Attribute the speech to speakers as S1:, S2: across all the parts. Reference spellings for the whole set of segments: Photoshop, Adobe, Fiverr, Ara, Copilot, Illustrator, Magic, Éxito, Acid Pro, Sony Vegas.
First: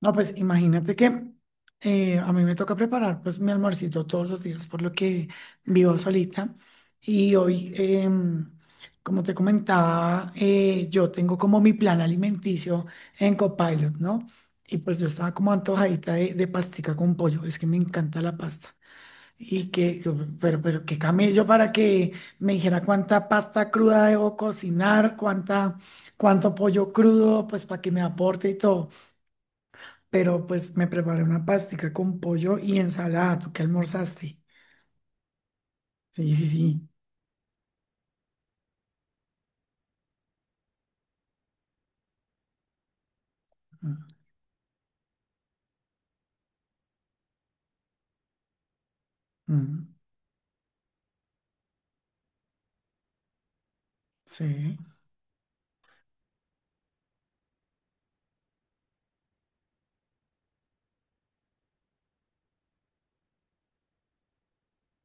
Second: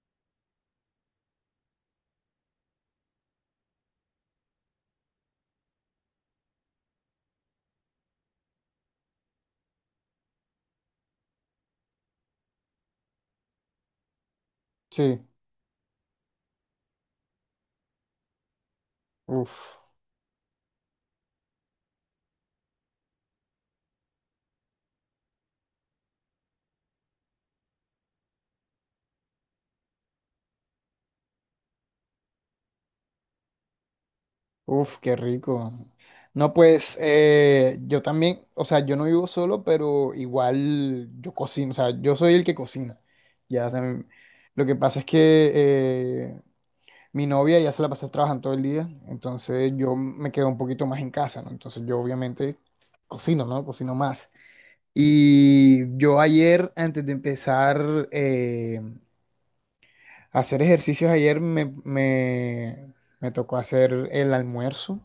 S1: No, pues imagínate que a mí me toca preparar pues mi almuercito todos los días, por lo que vivo solita. Y hoy, como te comentaba, yo tengo como mi plan alimenticio en Copilot, ¿no? Y pues yo
S2: Sí,
S1: estaba como antojadita de pastica con pollo, es que me encanta la pasta. Y
S2: uff,
S1: que, que- pero qué camello para que me dijera cuánta pasta cruda debo cocinar, cuánta, cuánto pollo crudo, pues para que me aporte y todo, pero pues me preparé una pastica con pollo y ensalada. ¿Tú qué almorzaste?
S2: uff, qué rico.
S1: Sí, sí,
S2: No,
S1: sí.
S2: pues yo también, o sea, yo no vivo solo, pero igual yo cocino, o sea, yo soy el que cocina. Ya, o sea,
S1: Mm,
S2: lo que pasa es que eh, mi novia ya se la pasa trabajando todo el día, entonces
S1: mm,
S2: yo me quedo un poquito más en casa, ¿no? Entonces yo obviamente cocino, ¿no? Cocino más.
S1: sí.
S2: Y yo ayer, antes de empezar a hacer ejercicios, ayer me tocó hacer el almuerzo.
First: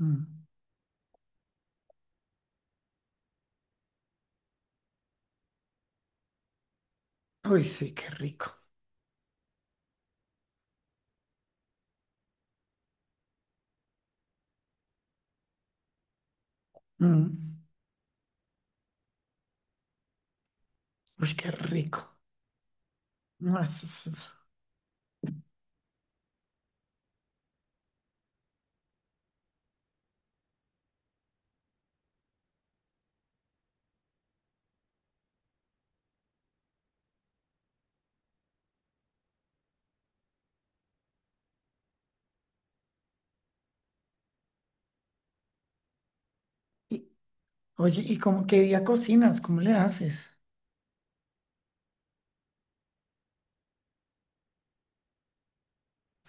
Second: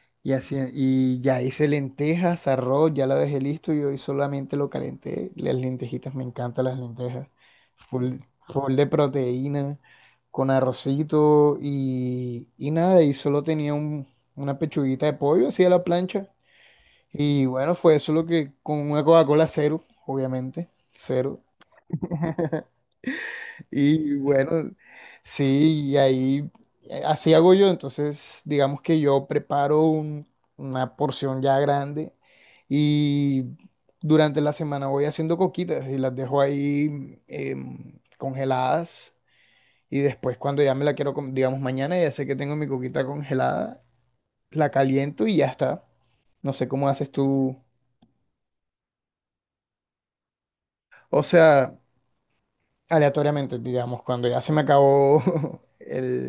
S1: Mm.
S2: Y así, y ya hice lentejas, arroz, ya lo dejé listo y hoy solamente lo calenté. Las lentejitas, me encantan las lentejas.
S1: Uy, sí, qué
S2: Full,
S1: rico.
S2: full de proteína, con arrocito y nada, y solo tenía una pechuguita de pollo así a la plancha. Y
S1: Mm.
S2: bueno, fue eso lo que, con una Coca-Cola cero, obviamente,
S1: Uy,
S2: cero.
S1: qué rico. No,
S2: Y
S1: es-
S2: bueno, sí, y ahí así hago yo. Entonces, digamos que yo preparo una porción ya grande y durante la semana voy haciendo coquitas y las dejo ahí congeladas. Y después, cuando ya me la quiero, digamos mañana, ya sé que tengo mi coquita congelada, la caliento y ya está. No sé cómo
S1: y-
S2: haces tú.
S1: oye, ¿y cómo qué día cocinas? ¿Cómo le haces?
S2: O sea, aleatoriamente, digamos, cuando ya se me acabó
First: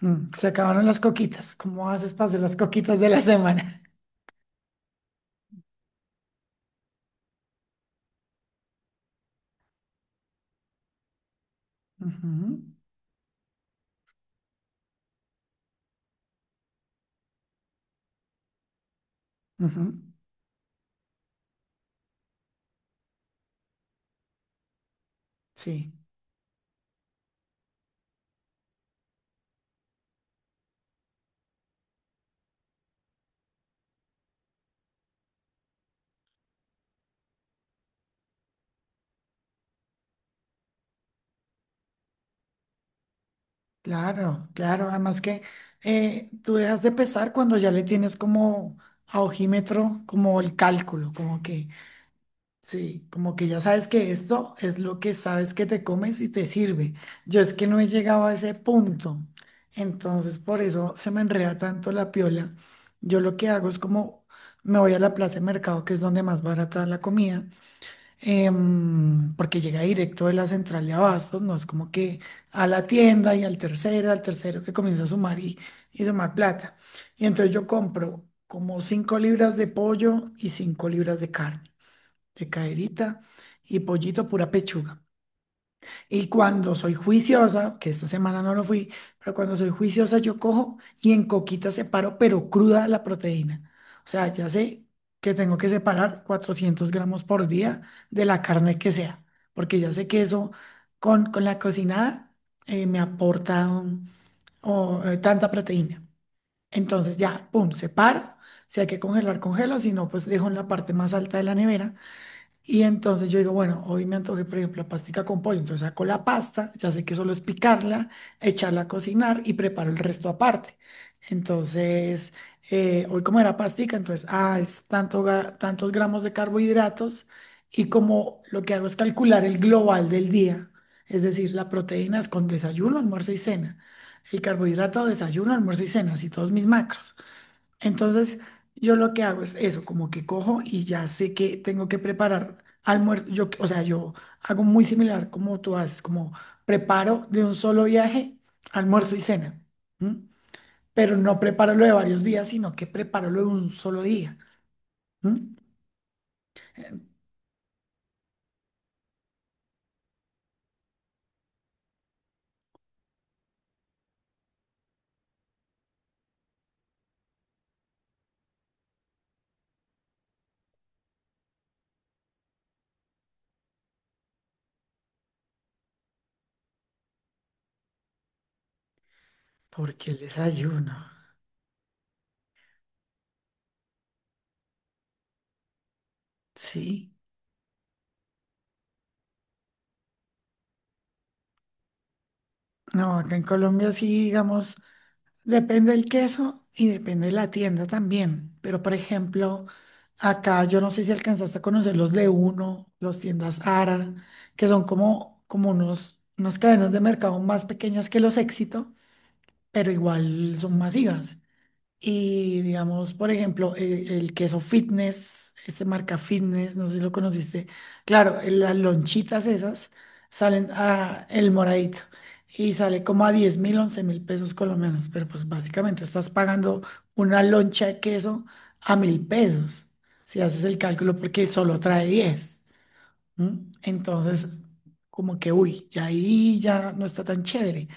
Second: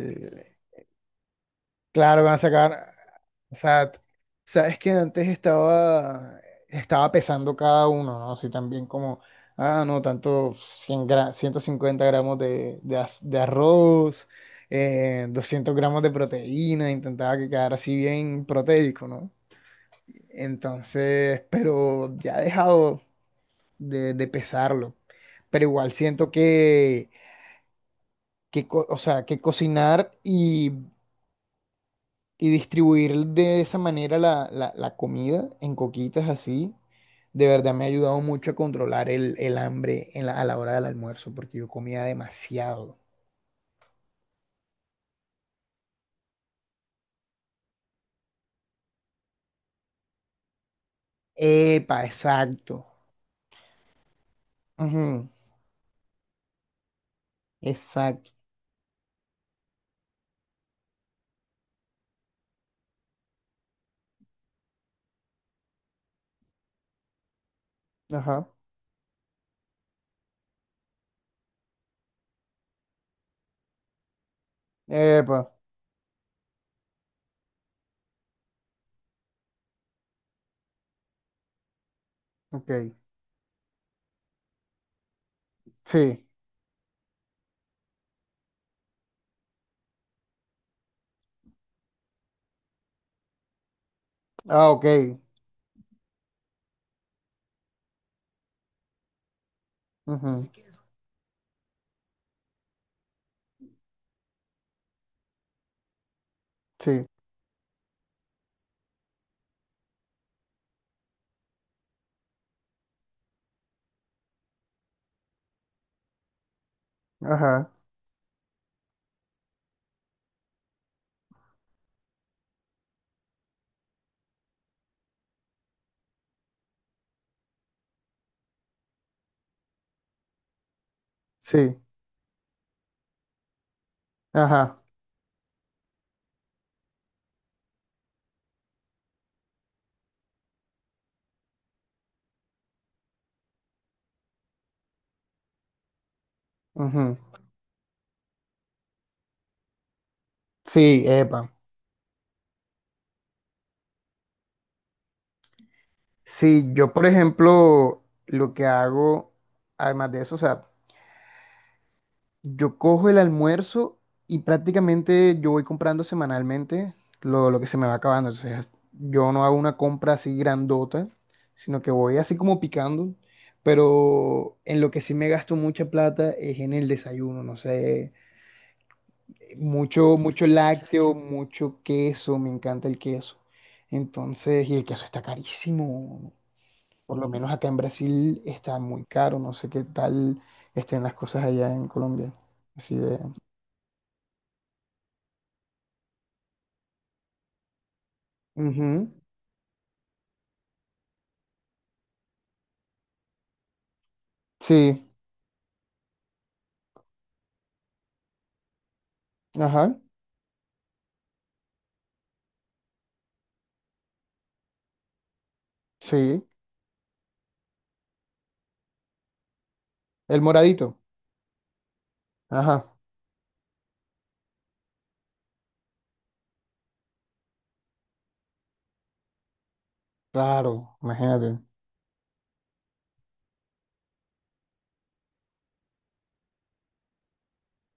S1: Mm, se acabaron las coquitas. ¿Cómo haces
S2: Claro,
S1: para
S2: van a
S1: hacer las
S2: sacar.
S1: coquitas de la
S2: O
S1: semana?
S2: sea, sabes que antes estaba pesando cada uno, ¿no? Así también como, ah, no, tanto 150 gramos
S1: Ujú,
S2: de arroz, 200 gramos de proteína, intentaba que quedara así bien proteico, ¿no?
S1: ujú,
S2: Entonces, pero ya he dejado de pesarlo. Pero igual
S1: sí.
S2: siento que, o sea, que cocinar y distribuir de esa manera la comida en coquitas así, de verdad me ha ayudado mucho a controlar el hambre a la hora del almuerzo, porque yo comía demasiado.
S1: Claro, claro. Además que tú dejas de pesar cuando ya le tienes como a ojímetro, como el cálculo, como que,
S2: Epa, exacto.
S1: sí, como que ya sabes que esto es lo que
S2: Ujú,
S1: sabes que te comes y te sirve. Yo es que no he llegado
S2: exacto.
S1: a ese punto. Entonces, por eso se me enreda tanto la piola. Yo lo que hago es como me voy a la plaza de mercado, que es donde más barata la comida,
S2: Ajá.
S1: porque llega directo de la central de abastos, no es como que a la tienda y al tercero que comienza a sumar
S2: Epa,
S1: y sumar plata. Y entonces yo compro como 5 libras de pollo y 5 libras de carne, de
S2: ok.
S1: caderita y pollito pura pechuga.
S2: Sí.
S1: Y cuando soy juiciosa, que esta semana no lo fui, pero cuando soy juiciosa yo cojo y en coquita separo, pero cruda la proteína. O sea, ya
S2: Ah,
S1: sé
S2: ok.
S1: que tengo que separar 400 gramos por día de la carne que sea, porque ya sé que
S2: Ujú,
S1: eso con la cocinada me aporta tanta proteína.
S2: sí.
S1: Entonces ya, pum, separo. Si hay que congelar, congelo, si no, pues dejo en la parte más alta de la nevera y entonces yo digo, bueno, hoy me antojé, por ejemplo, pastica con pollo. Entonces saco la pasta, ya sé que solo es
S2: Ajá.
S1: picarla, echarla a cocinar y preparo el resto aparte. Entonces, hoy como era pastica, entonces, ah, es tanto, tantos gramos de carbohidratos, y como lo que hago es calcular el global del día, es decir, la
S2: Sí.
S1: proteína es con desayuno, almuerzo y cena. El
S2: Ajá.
S1: carbohidrato, desayuno, almuerzo y cena, así todos mis macros. Entonces, yo lo que hago es eso, como que cojo y ya sé que tengo que preparar almuerzo. Yo, o sea, yo hago muy similar como tú haces, como
S2: Ujú.
S1: preparo de un solo viaje almuerzo y cena, ¿m?
S2: Sí,
S1: Pero no
S2: epa.
S1: preparo lo de varios días, sino que preparo lo de un solo día, ¿m?
S2: Sí, yo por ejemplo, lo que hago, además de eso, o sea, yo cojo el almuerzo y prácticamente yo voy comprando semanalmente lo que se me va acabando. O sea, yo no hago una compra así grandota, sino que voy así como picando. Pero en lo que sí me gasto mucha plata es en el desayuno, no sé,
S1: Porque
S2: mucho,
S1: el
S2: mucho
S1: desayuno,
S2: lácteo, mucho queso, me encanta el queso. Entonces, y el queso está carísimo.
S1: ¿sí?
S2: Por lo menos acá en Brasil está muy caro, no sé qué tal estén las cosas allá en Colombia. Así
S1: No,
S2: de,
S1: acá en Colombia sí, digamos. Depende del queso y depende de la tienda también. Pero, por
S2: ujú.
S1: ejemplo, acá yo no sé si alcanzaste a conocer los de uno, los tiendas Ara, que son
S2: Sí,
S1: como, unas cadenas de mercado más pequeñas que los Éxito, pero
S2: ajá,
S1: igual son masivas. Y digamos, por ejemplo, el queso fitness, este marca
S2: sí.
S1: fitness, no sé si lo conociste. Claro, las lonchitas esas
S2: El
S1: salen
S2: moradito.
S1: a el moradito y
S2: Ajá,
S1: sale como a 10.000, 11.000 pesos colombianos. Pero pues básicamente estás pagando una loncha de queso a 1000 pesos, si haces el
S2: claro,
S1: cálculo, porque
S2: imagínate.
S1: solo trae 10. ¿Mm? Entonces, como que, uy, ya ahí ya no está tan chévere.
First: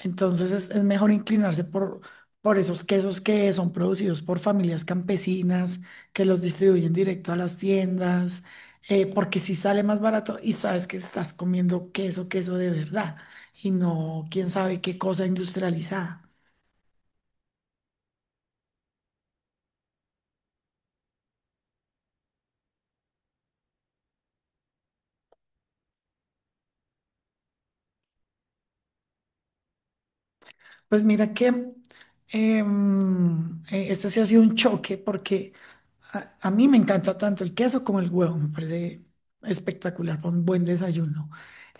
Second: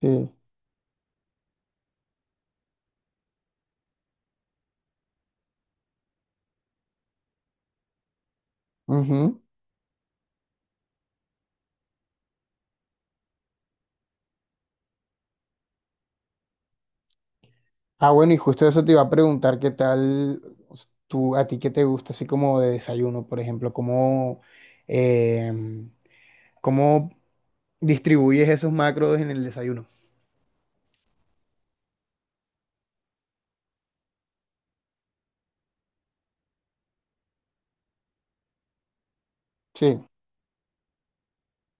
S2: Sí.
S1: Entonces es mejor inclinarse por esos quesos que son producidos por familias campesinas, que los distribuyen directo a las tiendas, porque
S2: Ujú.
S1: si sale más barato y sabes que estás comiendo queso, queso de verdad, y no quién sabe qué cosa industrializada.
S2: Ah, bueno, y justo eso te iba a preguntar, ¿qué tal tú, a ti qué te gusta así como de desayuno, por ejemplo? Em, cómo distribuyes esos macros en el desayuno?
S1: Pues mira que este sí ha sido un choque porque a mí me encanta tanto el queso como el huevo, me parece
S2: Sí,
S1: espectacular para un buen desayuno.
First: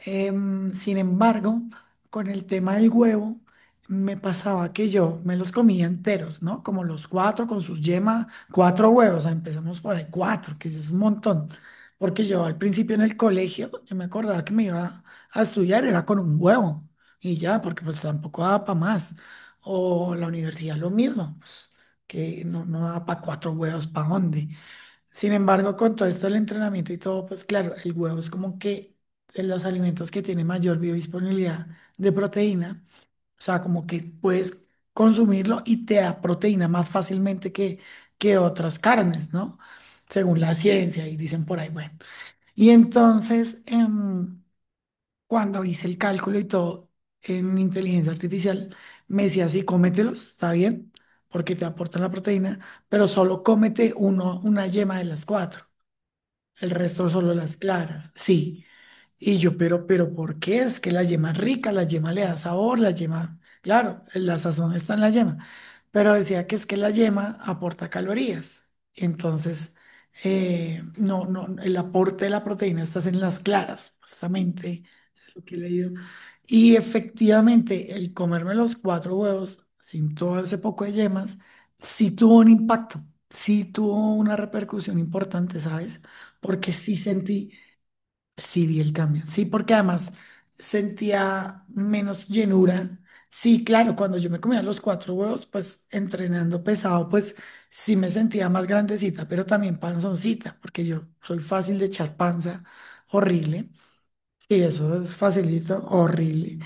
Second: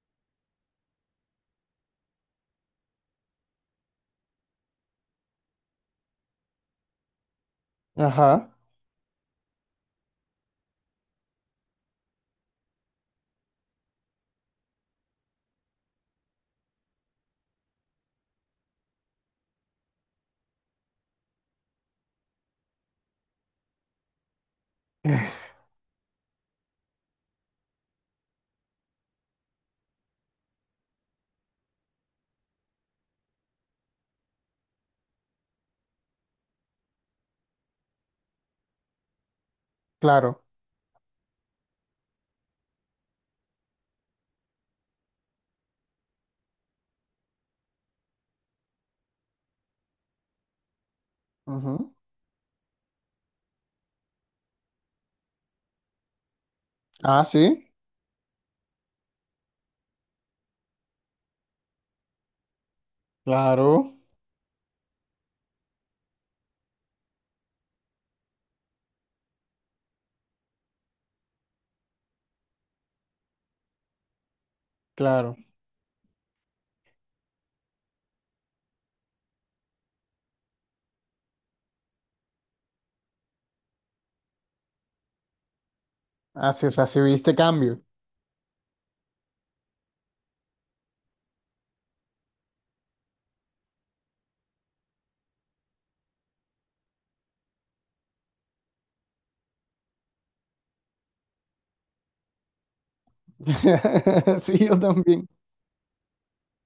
S1: Sin embargo, con el tema del huevo, me pasaba que yo me los comía enteros, ¿no? Como los cuatro con sus yemas,
S2: ajá,
S1: cuatro huevos, o sea, empezamos por ahí, cuatro, que eso es un montón. Porque yo al principio en el colegio, yo me acordaba que me iba a estudiar, era con un huevo. Y ya, porque pues tampoco da para más. O la universidad lo mismo, pues, que no, no da para cuatro huevos, ¿para dónde? Sin embargo, con todo esto del entrenamiento y todo, pues claro, el huevo es como que de los alimentos que tienen mayor biodisponibilidad de proteína, o sea, como que puedes consumirlo y te da proteína más fácilmente que otras carnes, ¿no? Según
S2: claro.
S1: la ciencia, y dicen por ahí, bueno. Y entonces, cuando hice el cálculo y todo en inteligencia artificial, me decía, sí, cómetelos, está bien, porque te
S2: Ujú.
S1: aportan la proteína, pero solo cómete uno, una yema de las cuatro, el resto
S2: Ah,
S1: solo
S2: sí,
S1: las claras, sí. Y yo, ¿por qué? Es que la yema es rica, la yema le da sabor, la yema,
S2: claro,
S1: claro, la sazón está en la yema, pero decía que es que la yema aporta calorías. Entonces, no, no, el aporte de la proteína está en las claras, justamente, es
S2: claro.
S1: lo que he leído. Y efectivamente, el comerme los cuatro huevos sin todo ese poco de yemas, sí tuvo un impacto, sí tuvo una repercusión importante, ¿sabes?
S2: Ah, sí, o
S1: Porque
S2: sea,
S1: sí
S2: sí viste
S1: sentí.
S2: cambio.
S1: Sí, vi el cambio. Sí, porque además sentía menos llenura. Sí, claro, cuando yo me comía los cuatro huevos, pues entrenando pesado, pues sí me sentía más grandecita, pero también panzoncita, porque yo soy fácil de echar panza, horrible.
S2: Sí,
S1: Y
S2: yo
S1: eso es
S2: también.
S1: facilito, horrible.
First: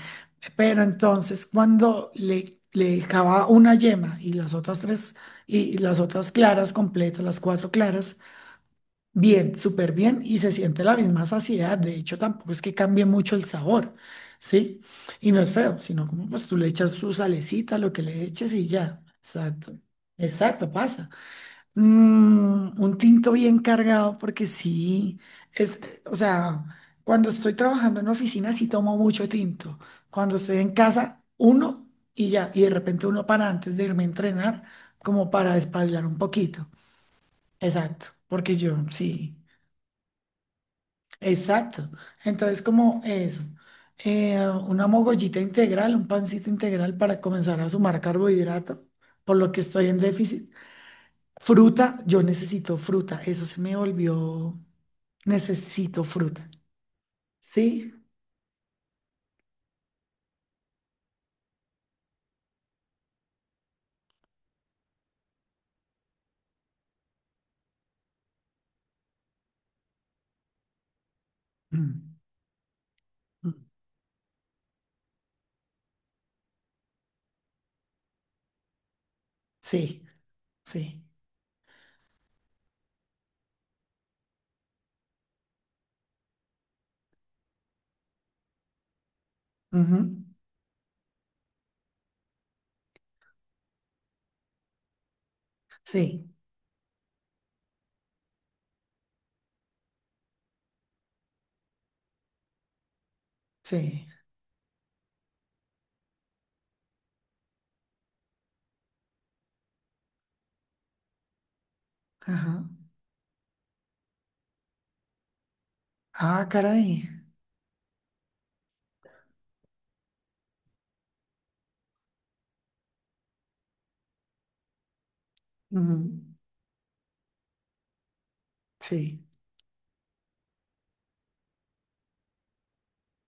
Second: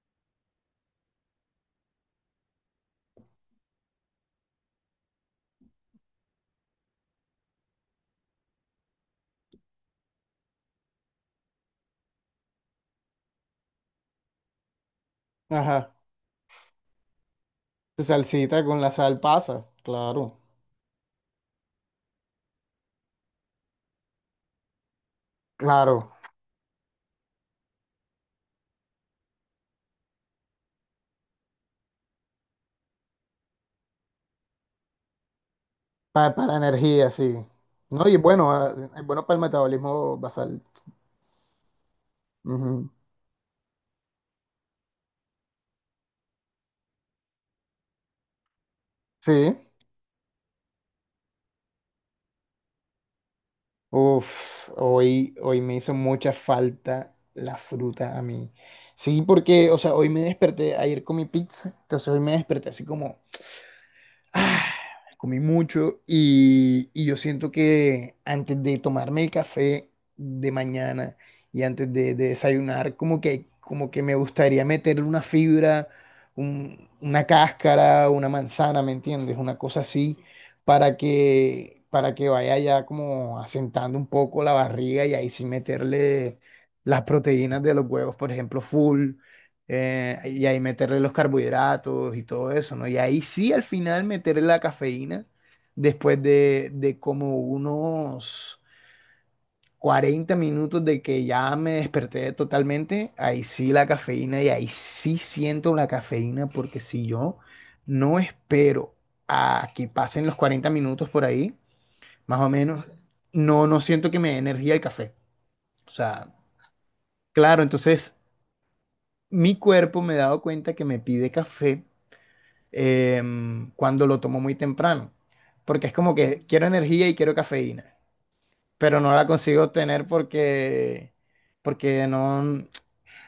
S1: Pero entonces cuando le dejaba una yema y las otras tres, y las otras claras completas, las cuatro claras, bien, súper bien y se siente la misma saciedad. De hecho, tampoco es que cambie mucho el sabor, ¿sí? Y no es feo,
S2: Ajá.
S1: sino como pues tú le echas su salecita, lo que
S2: Tu
S1: le eches
S2: salsita
S1: y
S2: con la
S1: ya.
S2: sal pasa,
S1: Exacto.
S2: claro,
S1: Exacto, pasa. Mm, un tinto bien cargado porque sí, es,
S2: claro,
S1: o sea, cuando estoy trabajando en oficina sí tomo mucho tinto. Cuando estoy en casa, uno y ya. Y de repente uno para antes de irme a entrenar, como para espabilar un
S2: para,
S1: poquito.
S2: energía, sí.
S1: Exacto,
S2: No, y es bueno,
S1: porque
S2: ah,
S1: yo
S2: es bueno
S1: sí.
S2: para el metabolismo basal.
S1: Exacto. Entonces,
S2: Ujú.
S1: como eso, eh, una mogollita integral, un pancito integral para comenzar a sumar carbohidrato, por lo
S2: Sí.
S1: que estoy en déficit. Fruta, yo necesito fruta, eso se me volvió,
S2: Uf, hoy me hizo
S1: necesito
S2: mucha
S1: fruta.
S2: falta la
S1: ¿Sí?
S2: fruta a mí. Sí, porque, o sea, hoy me desperté, ayer comí pizza, entonces hoy me desperté así como, ¡ah! Comí mucho y yo siento que antes de tomarme el café de mañana y antes
S1: Mm,
S2: de desayunar,
S1: mm,
S2: como que me gustaría meterle una fibra, una cáscara, una manzana, ¿me entiendes? Una cosa
S1: sí,
S2: así,
S1: sí.
S2: para que vaya ya como asentando un poco la barriga y ahí sí meterle las proteínas de los huevos, por ejemplo, full
S1: Ujú,
S2: y ahí meterle los carbohidratos y todo eso, ¿no? Y ahí sí al final meterle la cafeína después
S1: sí,
S2: de como unos 40 minutos de que ya me desperté totalmente, ahí sí la
S1: sí.
S2: cafeína y ahí sí siento la cafeína porque si yo no espero a que pasen los 40 minutos por ahí, más o
S1: Ajá.
S2: menos, no, no siento que me dé energía el café. O sea,
S1: Ah, caray.
S2: claro, entonces mi cuerpo me he dado cuenta que me pide café cuando lo tomo muy temprano, porque es
S1: Ujú,
S2: como que quiero energía y quiero cafeína, pero no
S1: sí,
S2: la consigo obtener porque no,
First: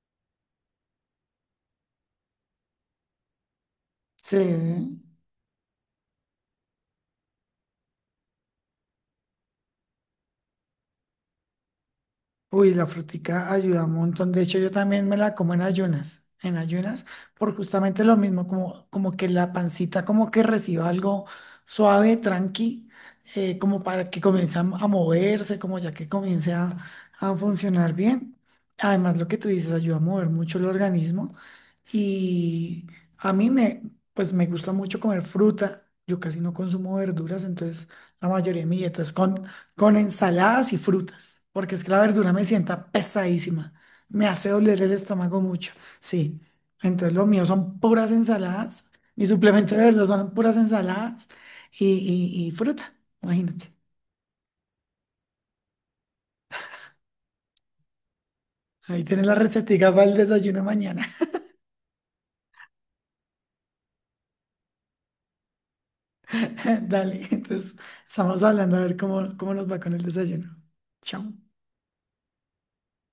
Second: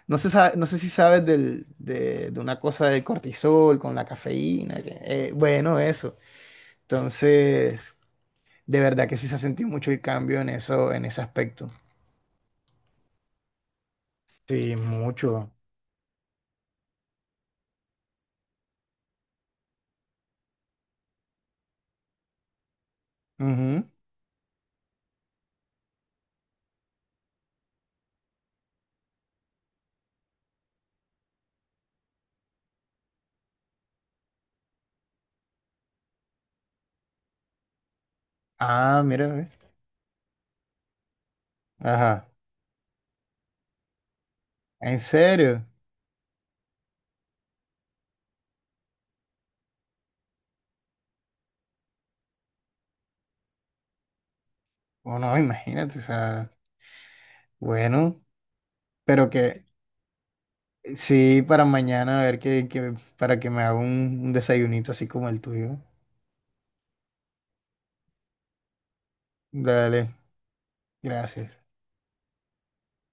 S2: no sé, no sé si sabes de una cosa del cortisol con la cafeína,
S1: sí.
S2: bueno, eso. Entonces, de verdad que sí se ha sentido mucho el cambio en eso, en ese aspecto.
S1: Uy, la frutica ayuda un montón. De hecho, yo
S2: Sí,
S1: también me la
S2: mucho.
S1: como en ayunas, por justamente lo mismo, como, que la pancita como que reciba algo suave, tranqui, como
S2: Ujú.
S1: para que comience a moverse, como ya que comience a funcionar bien. Además, lo que tú dices ayuda a mover mucho el organismo y a mí me, pues me gusta mucho comer fruta. Yo casi no consumo verduras, entonces la mayoría de mi dieta
S2: Ah,
S1: es
S2: mira, ve.
S1: con ensaladas y frutas, porque es que la
S2: Ajá.
S1: verdura me sienta pesadísima, me hace doler el
S2: ¿En
S1: estómago
S2: serio?
S1: mucho, sí. Entonces lo mío son puras ensaladas, mi suplemento de verdad son puras ensaladas y, y fruta, imagínate.
S2: O no imagínate, o sea, bueno,
S1: Ahí tienes
S2: pero
S1: la
S2: que,
S1: recetica para el desayuno mañana.
S2: sí, para mañana, a ver para que me haga un desayunito así como el tuyo.
S1: Dale, entonces estamos hablando a ver cómo nos va con el
S2: Dale,
S1: desayuno. Chao.
S2: gracias.